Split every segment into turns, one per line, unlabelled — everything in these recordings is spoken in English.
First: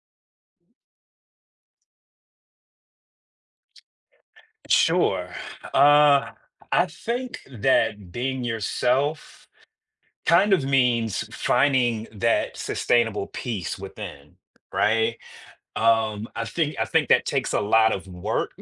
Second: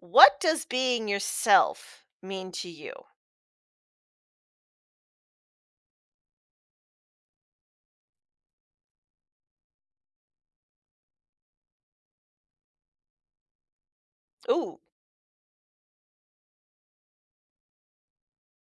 What does being yourself mean to you?
Sure. Uh, I think that being yourself kind of means finding that sustainable peace within,
Ooh.
right? I think that takes a lot of work,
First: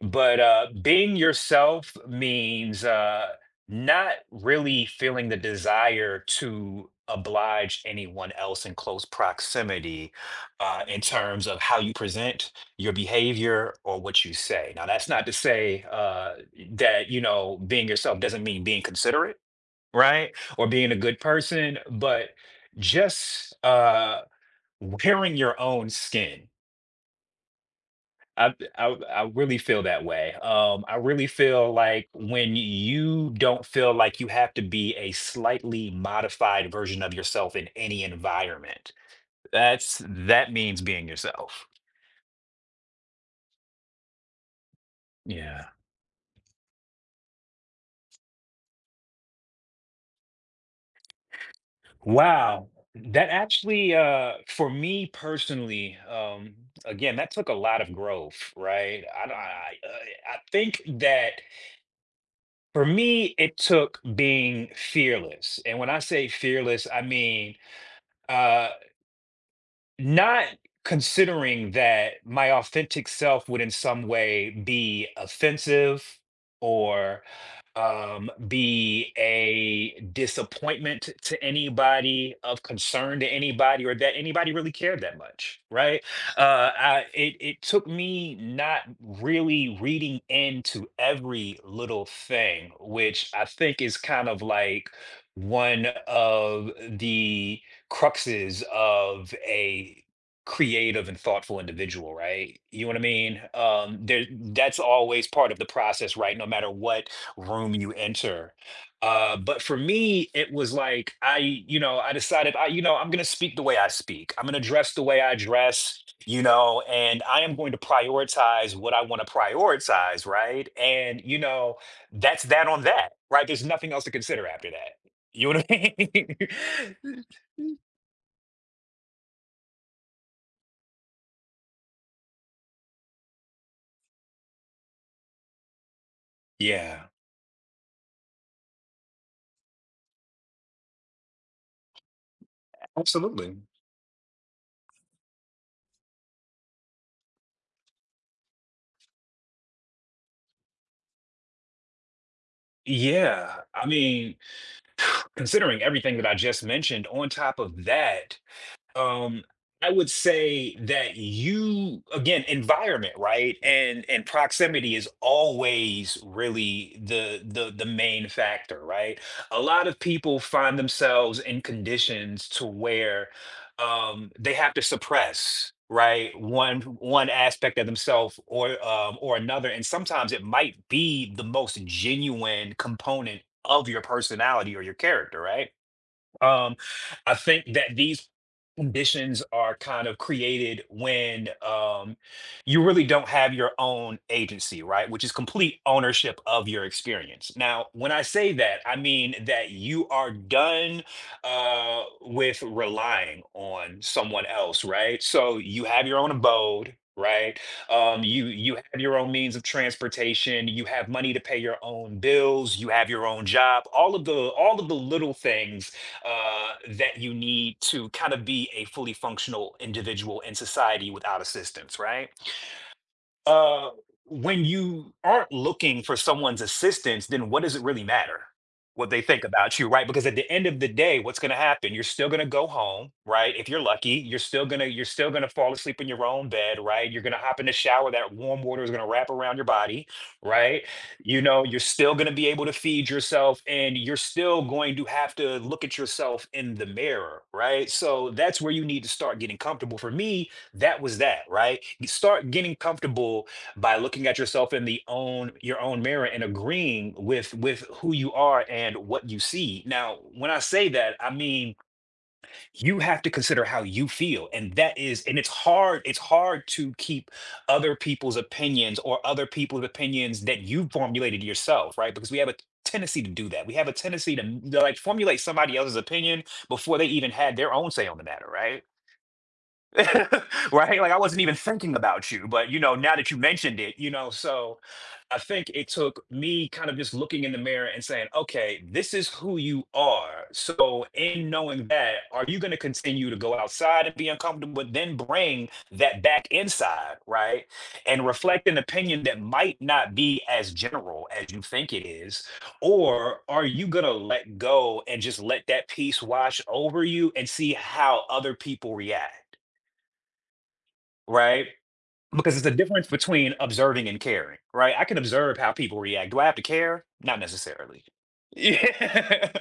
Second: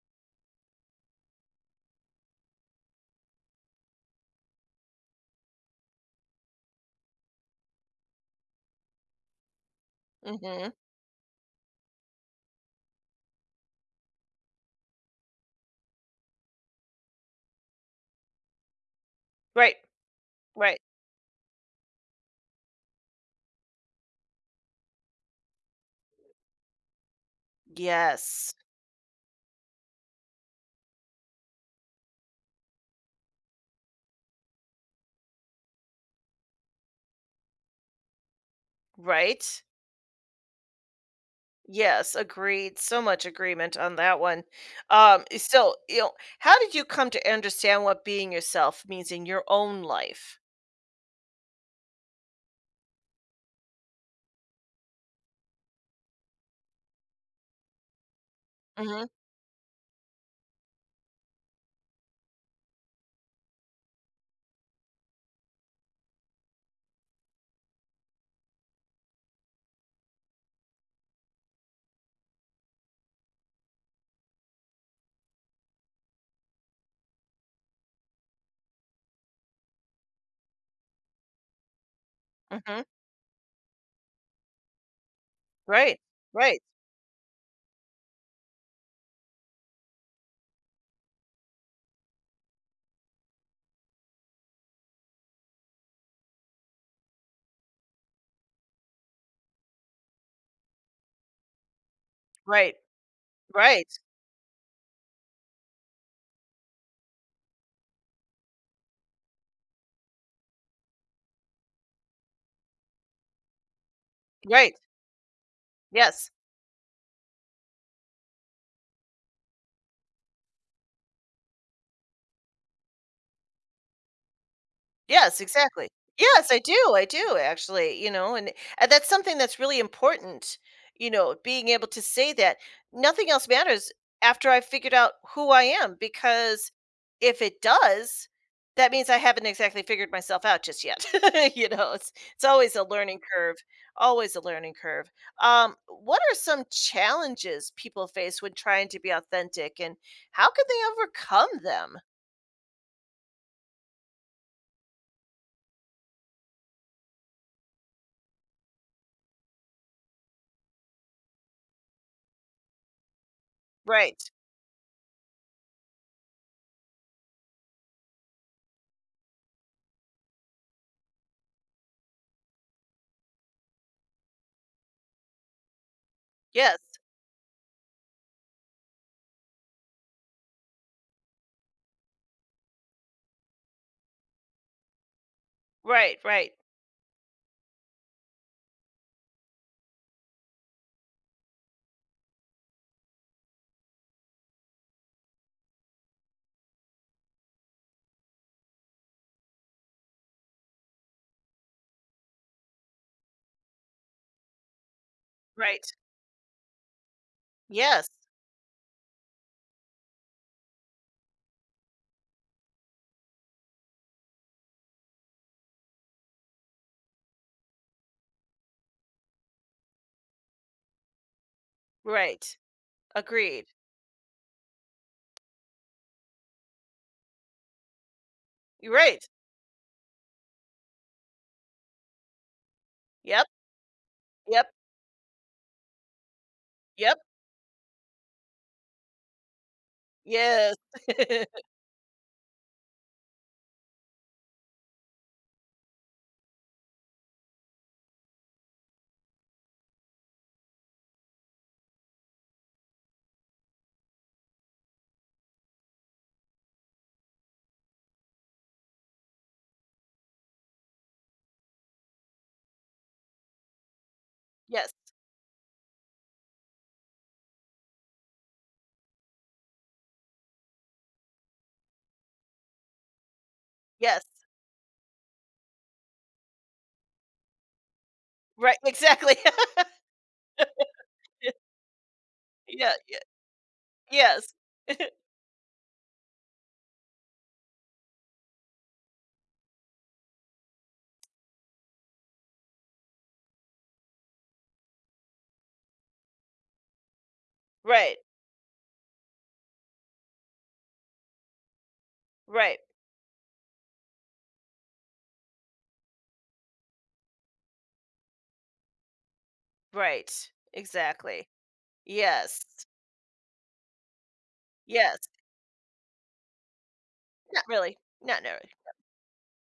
but being yourself means not really feeling the desire to oblige anyone else in close proximity
Mhm.
in terms of how you present your behavior or what you say. Now, that's not to say that being yourself doesn't mean being considerate,
Right.
right? Or
Right.
being a good person, but just wearing your own skin.
Yes.
I really feel that way. I really feel like when you don't feel like you have to be a slightly modified version of yourself in any environment,
Right?
that means being yourself.
Yes, agreed. So much agreement on that one. Um, eh,
Yeah.
so, you know, how did you come to understand what being yourself means in your own life?
Wow. That actually, for me personally, again, that took a lot of growth, right?
Mhm.
I, don't- I think that for me, it took being fearless, and when I say fearless, I mean. uh, Not considering that my authentic self would in some way be offensive or be a disappointment to anybody, of
Mhm.
concern to anybody, or that anybody really cared that much,
Right.
right?
Right.
I, it took me not really reading into every little thing, which I think is kind of like one of the cruxes of a creative and thoughtful individual, right?
Right.
You know what I mean?
Right.
That's always part of the process, right? No matter what room you enter. But for me, it was like I decided, I'm gonna speak the way I speak. I'm gonna
Right.
dress the way I dress.
Yes.
And I am going to prioritize what I want to prioritize, right? And that's that on that, right? There's nothing else to consider after that.
Yes,
You know what
exactly.
I mean?
Yes, I do actually, you know, and that's something that's really important, you know, being able to say that nothing else matters after I've figured out who I am, because
Yeah,
if it does, that means I haven't exactly figured myself out just yet. It's always a learning curve,
absolutely.
always a learning curve. What are some challenges people face when trying to be authentic and how can they overcome them?
Yeah. I mean, considering everything that I just mentioned, on top of that, um I would say that you, again, environment, right? and
Right.
and proximity is always really the main factor, right? A lot of people find themselves in conditions to where they have to suppress, right,
Yes.
one aspect of themselves, or or another, and sometimes it might be the most genuine component of your personality or your character, right?
Right, right,
um, I think that these conditions are kind of created when you really don't have your own agency, right? Which is complete ownership of your experience. Now, when I say that, I mean that you are done with relying on someone else, right? So you
right.
have your own abode. Right.
Yes,
You have your own means of transportation. You have money to pay your own bills. You have your own job. All of the little things that you need to kind of be a fully functional individual in society without assistance, right?
right. Agreed.
uh, when you aren't looking for someone's assistance, then what does it really matter
You're
what they
right.
think about you, right? Because at the end of the day, what's going to happen? You're still going to go home,
Yep,
right? If you're lucky,
yep,
you're still going to fall asleep in your own bed, right?
yep,
You're going to hop in the shower. That warm water is going to wrap around your body,
yes.
right? You know, you're still going to be able to feed yourself, and you're still going to have to look at yourself in the mirror, right? So that's where you need to start getting comfortable. For me, that was that, right? You start getting comfortable by looking at yourself in the own your own mirror and agreeing with who you are and what you see. Now when I say that, I mean you have to consider how you feel, and
Yes,
that is, and it's hard to keep other people's opinions, or other people's opinions that you formulated yourself, right? Because we have a tendency to do that. We have a
yes,
tendency to like formulate somebody else's opinion before they even had their own say on the matter,
right,
right?
exactly.
Right? Like I wasn't even thinking about you, but
Yeah,
now
yeah,
that you mentioned it, you know,
yes,
so I think it took me kind of just looking in the mirror and saying, okay, this is who you are. So, in knowing that, are you going to continue to go outside and be uncomfortable, but then bring that back inside, right?
right,
And reflect an opinion that might not be as general as you think it is?
right,
Or are you going to let go and just let that piece wash over you and see how other people react?
right, exactly.
Right? Because
Yes,
it's a difference between observing and caring, right? I can
yes,
observe how people react. Do I have to care? Not
not really,
necessarily.
not really.
Yeah.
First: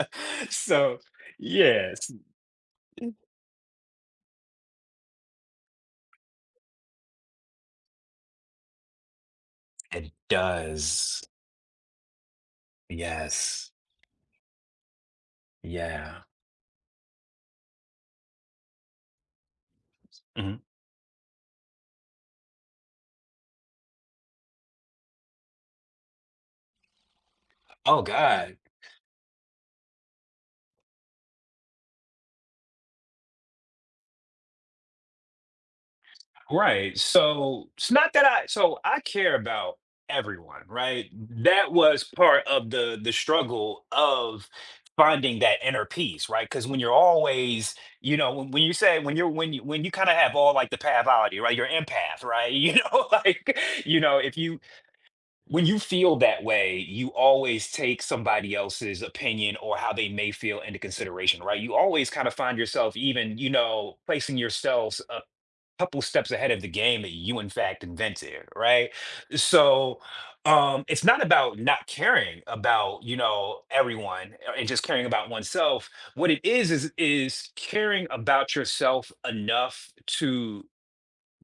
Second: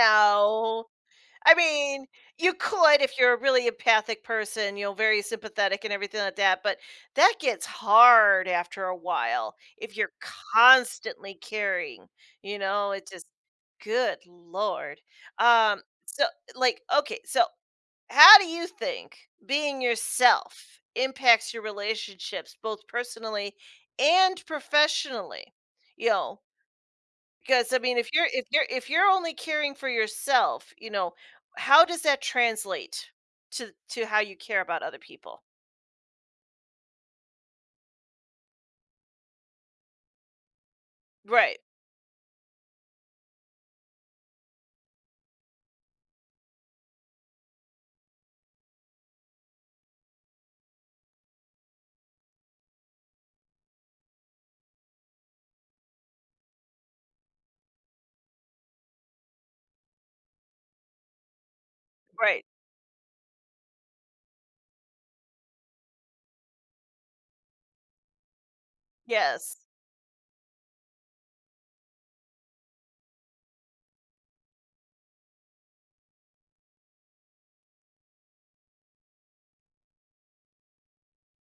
So,
I mean,
yes,
you could if you're a really empathic person, you know, very sympathetic and everything like that, but that gets hard after a while if you're
it does.
constantly caring, you know, it just
Yes.
good lord. Um
Yeah.
so okay, so how do you think being
Mhm.
yourself impacts your relationships both personally and professionally? You know, because I mean,
Oh,
if you're
God.
if you're only caring for yourself, you know, how does that translate to how you care about other people?
Right. So it's not that I care about everyone, right?
Right.
That was part of the struggle of finding that inner peace, right? Because when you're always, when you say when you kind of have all, like, the pathology, right? You're empath, right? You know, like, if you when you feel that way, you always take somebody else's opinion or how they may feel into consideration, right? You always kind of
Right.
find yourself even, placing yourself couple steps ahead of the game that you in fact invented, right?
Yes.
So it's not about not caring about, everyone, and just caring about oneself. What it is is caring about yourself enough to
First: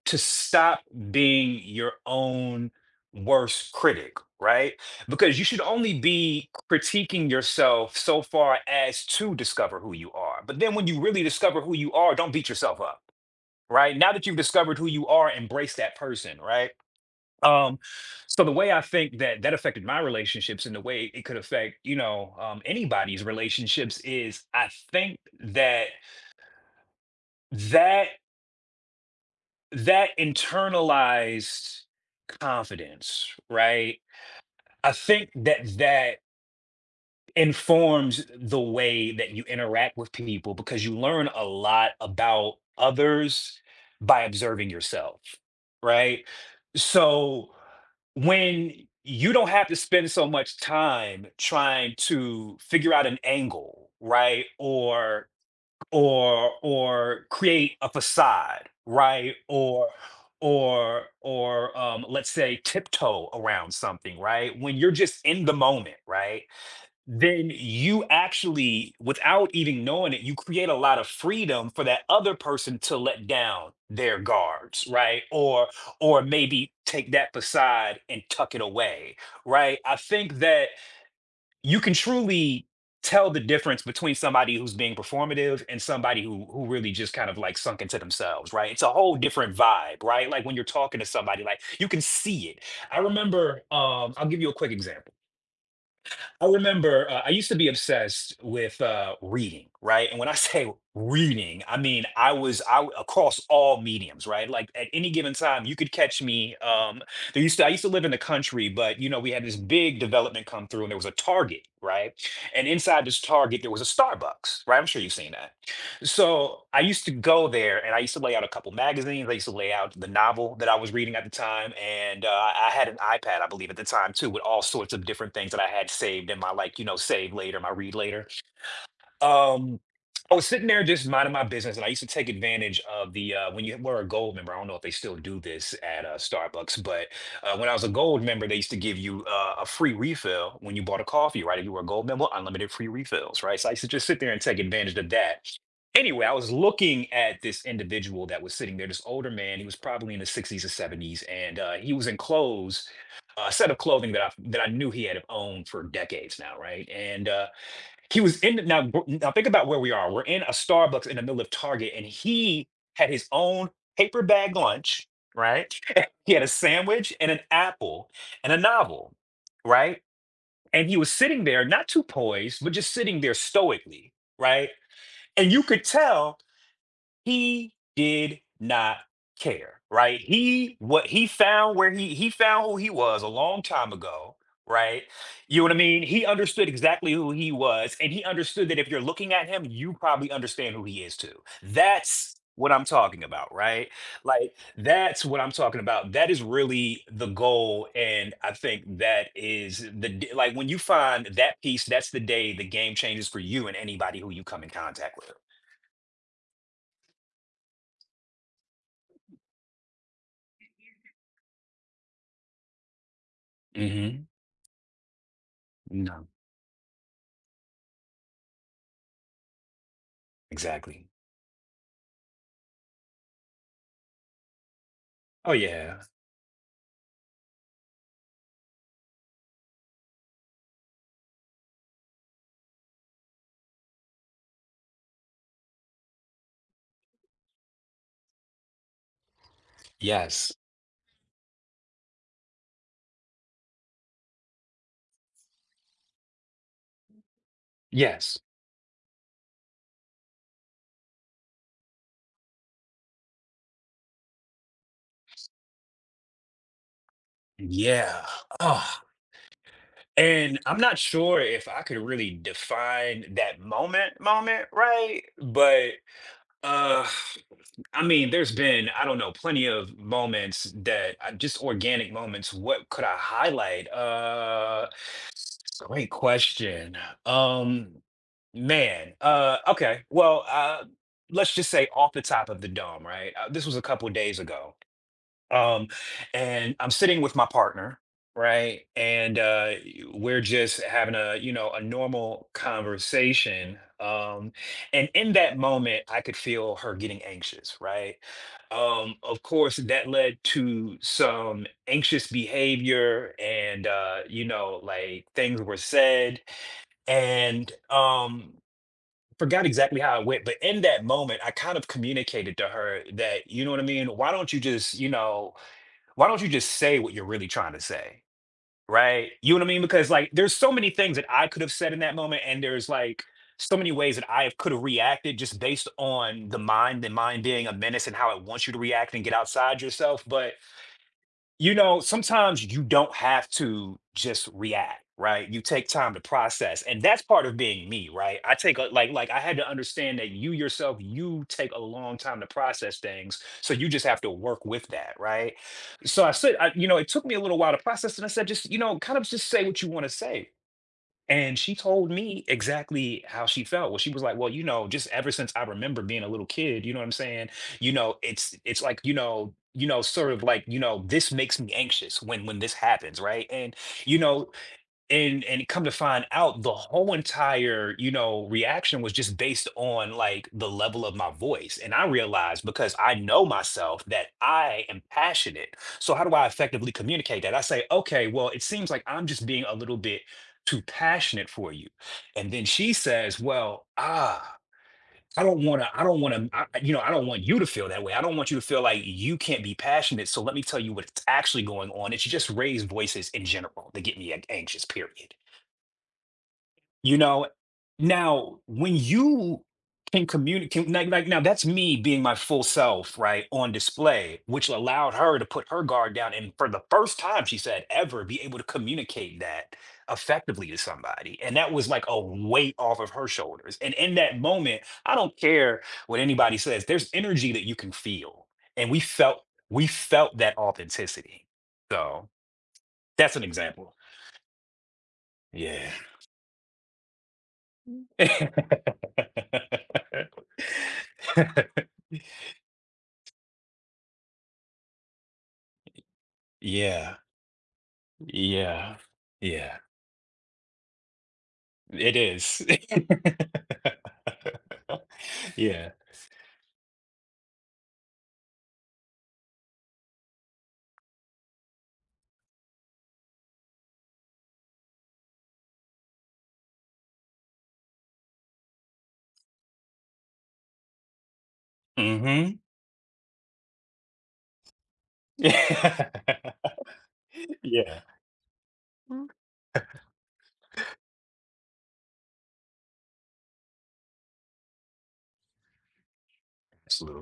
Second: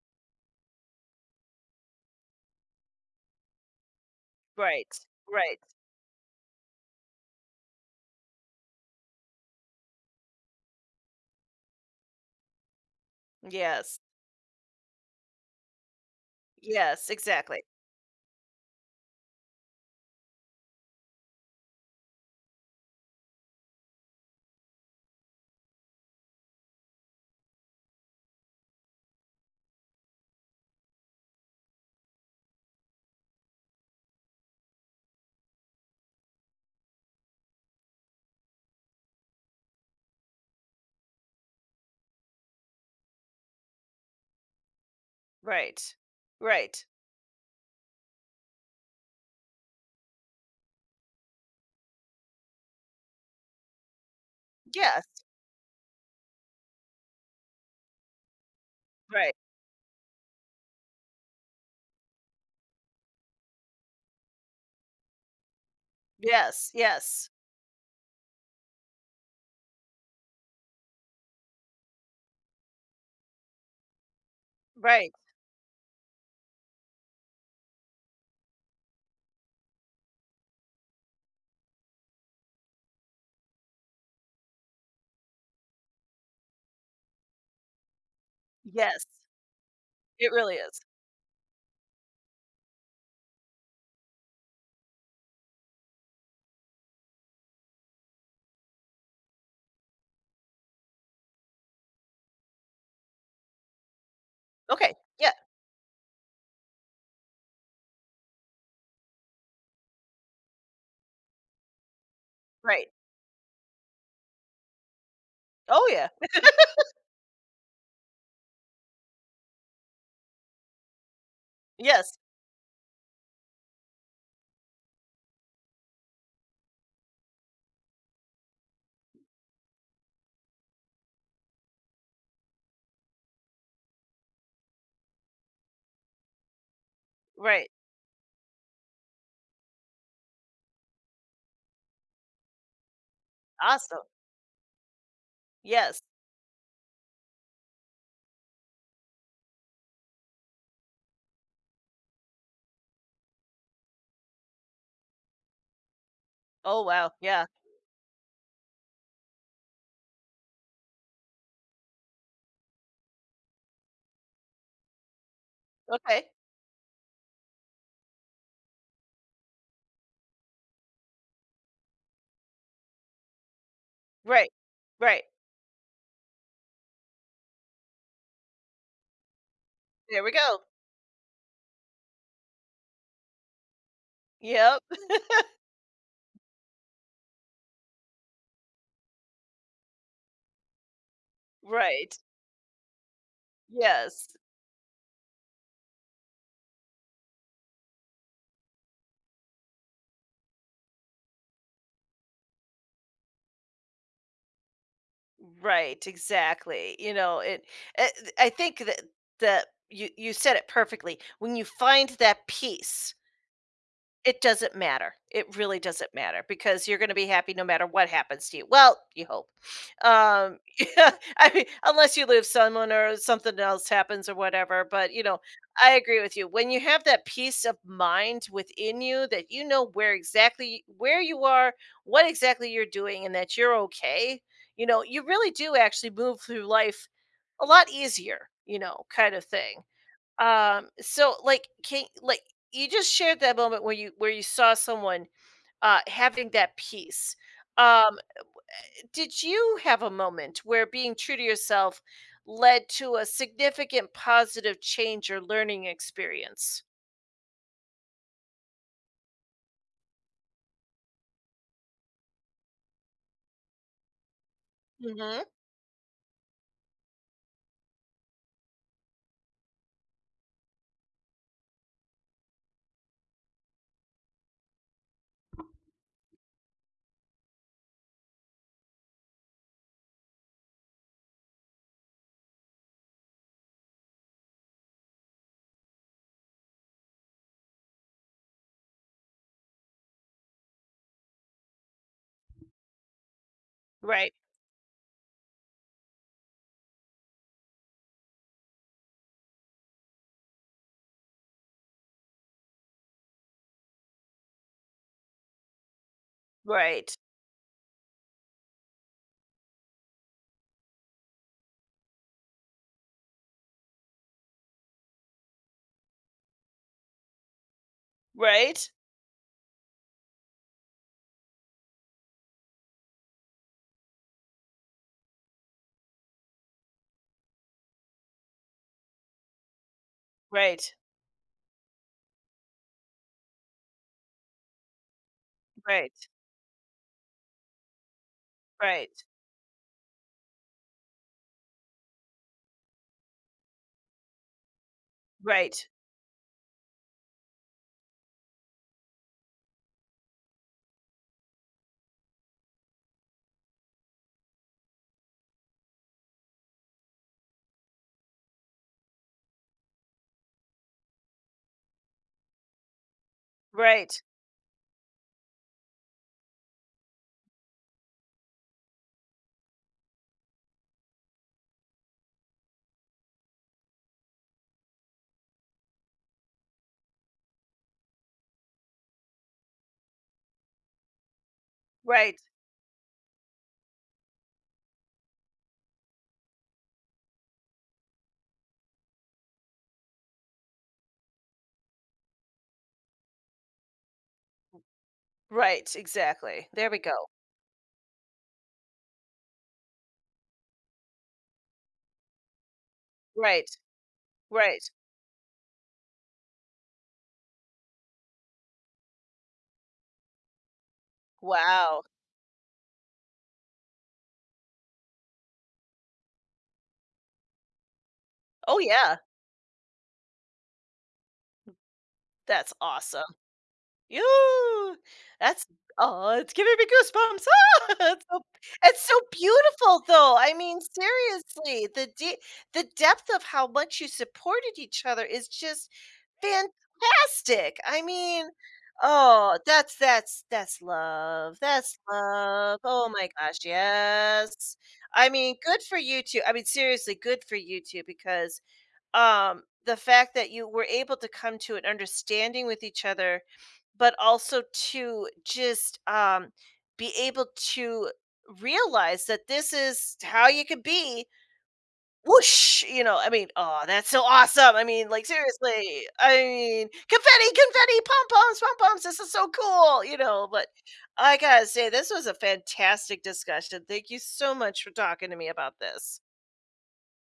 to stop being your own worst critic, right?
Right.
Because you
Right.
should only be critiquing yourself so far as to discover who you are, but then when you really discover who you are, don't beat yourself up, right?
Yes.
Now that you've discovered who you are, embrace that person, right?
Yes, exactly.
Um, so the way I think that that affected my relationships, and the way it could affect, anybody's relationships, is I think that that that internalized confidence, right? I think that that informs the way that you interact with people, because you learn a lot about others by observing yourself,
Right.
right?
Right.
So when you don't have to spend so much time trying to figure out an angle, right?
Yes.
Or create a facade,
Right.
right? Or let's say tiptoe around something, right? When you're just in the moment, right?
Yes. Yes.
Then you actually, without even knowing it, you create a lot of freedom for that other person to let down their guards,
Right.
right? Or maybe take that beside and tuck it away, right? I think that you can truly tell the difference between somebody who's being performative and somebody who really just kind of like sunk into themselves, right? It's a
Yes.
whole different vibe, right?
It
Like
really
when you're
is.
talking to somebody, like you can see it. I remember, I'll give you a quick example. I remember, I used to be obsessed with reading, right? And when I say reading, I mean I was I w- across all mediums, right? Like at
Okay.
any
Yeah.
given time, you could catch me. There used to I used to live in the country, but, we had this big development come through, and there was a Target, right? And
Right.
inside this Target, there was a Starbucks, right? I'm sure you've seen that.
Oh yeah.
So I used to go there and I used to lay out a couple magazines. I used to lay out the novel that I was reading at the time.
Yes.
And I had an iPad, I believe, at the time too, with all sorts of different things that I had saved in my, like, you know, save later, my read later. Um, I was sitting there just minding my business, and I used to take advantage of the, when you were a gold member. I don't know if they still do this at Starbucks, but when
Right.
I was a gold member, they used to give you a free refill when you bought a coffee, right? If you were a gold member, unlimited free refills, right? So I used to
Awesome.
just sit there and take advantage of that.
Yes.
Anyway, I was looking at this individual that was sitting there, this older man. He was probably in the 60s or 70s, and he was in clothes, a set of clothing that I knew he had owned for decades now,
Oh
right?
wow.
And
Yeah.
he was in the, now. Gr- Now think about where we are. We're in a Starbucks in the middle of Target, and he had his own paper bag lunch, right?
Okay.
He had a sandwich and an apple and a novel, right? And he was sitting there, not too poised, but just sitting there stoically,
Right.
right?
Right.
And you could tell he did not care,
There
right?
we go.
He what he found, where he found who he was a long time ago,
Yep.
right? You know what I mean, he understood exactly who he was, and he understood that if you're looking at him, you probably understand who he is too.
Right.
That's what I'm talking about, right?
Yes.
Like that's what I'm talking about. That is really the goal, and I think that is like when you find that piece, that's the day the game changes for you and anybody who you come in contact with.
Right. Exactly. Eh, I think that you said it perfectly. When you find that peace,
Hmm.
it doesn't matter. It really doesn't matter because you're gonna be happy no matter what happens to you. Well, you hope.
Exactly.
Yeah, I mean, unless you lose someone or something else happens or whatever, but, you know,
Oh
I
yeah.
agree with you. When you have that peace of mind within you that you know where exactly where you are, what exactly you're doing, and that you're okay, you know, you really do actually move through life a lot easier, you know, kind of thing.
Yes.
So like can like you just shared that moment where you saw someone having that peace. Um,
Yes.
did you have a moment where being true to yourself led to a significant positive change or learning experience?
Yeah. Oh, and I'm not sure if I could really define that moment, right?
Mm-hmm.
But uh I mean, there's been, I don't know, plenty of moments that I, just organic moments. What could I highlight? Great question. Um Man, okay. Well, let's just say off the top of the dome, right? This was a couple days ago. Um, and I'm sitting with my partner, right? And we're just having a, you know, a normal conversation.
Right,
And in that moment, I could feel her getting anxious, right? Of course, that led to some anxious behavior and, you know, like things were said,
right,
and, forgot exactly how it went, but in that moment, I kind of communicated to her that, you know what I mean, why don't you just, you know, why don't you just say what you're really trying to say?
right,
Right? You know what I mean? Because like there's so many things that I could have said in that moment, and there's like so many ways that I could have reacted just based on the mind being a menace and how it wants you to react and get outside yourself. But
right,
you know, sometimes you don't have to just react, right? You take
right,
time to process, and that's part of being me, right? I take a, like
right,
like I had to understand that you yourself, you take a long time to process things, so you just have to work with that, right?
right,
So I said, I, you know, it took me a little while to process, and I said, just you know, kind of just say what you want to say, and she told me exactly how she felt. Well, she was like, "Well, you know, just ever since I remember being a little kid, you know what I'm saying? You know, it's like, you know, sort of like, you know, this makes me anxious when this happens, right? And you
right,
know, and come to find out the whole entire, you know, reaction was just based on like the level of my voice. And I realized, because I know myself, that I am passionate. So how do I effectively communicate that? I say, okay, well, it seems like I'm just being a little bit too passionate for you.
right,
And then she says, well, ah, I don't want to, I don't want to, you know, I don't want you to feel that way. I don't want you to feel like you can't be passionate. So let me tell you what's actually going on. It's just raised voices in general that get me anxious, period.
right. Exactly. There we
You
go.
know, now when you can communicate, like now, that's me being my full self, right,
Right,
on display, which
right.
allowed her to put her guard down. And for the first time, she said, ever be able to communicate that effectively to somebody. And that was
Wow.
like a weight off of her shoulders. And in that moment, I don't care what anybody says, there's energy that you can feel.
Oh,
And we
yeah.
felt, we felt that authenticity. So
That's awesome.
that's an example.
Ooh, that's
Yeah.
oh, it's giving me goosebumps. Ah, it's so it's so beautiful though. I mean, seriously, the depth of how much you supported each other is just
Yeah.
fantastic. I mean,
Yeah.
oh,
Yeah.
that's that's love. That's
It is.
love. Oh my gosh, yes. I mean, good
Yeah.
for you two. I mean, seriously, good for you two because the fact that you were able to come to an understanding with each other, but also to just be able to realize that this is how you could be.
Mhm.
Whoosh! You know, I mean, oh, that's so awesome. I mean, like seriously, I mean, confetti,
Yeah.
confetti, pom poms, pom poms. This
Mm,
is so cool. You know, but I gotta say, this was a fantastic discussion. Thank you so much for talking to me about this.
absolutely.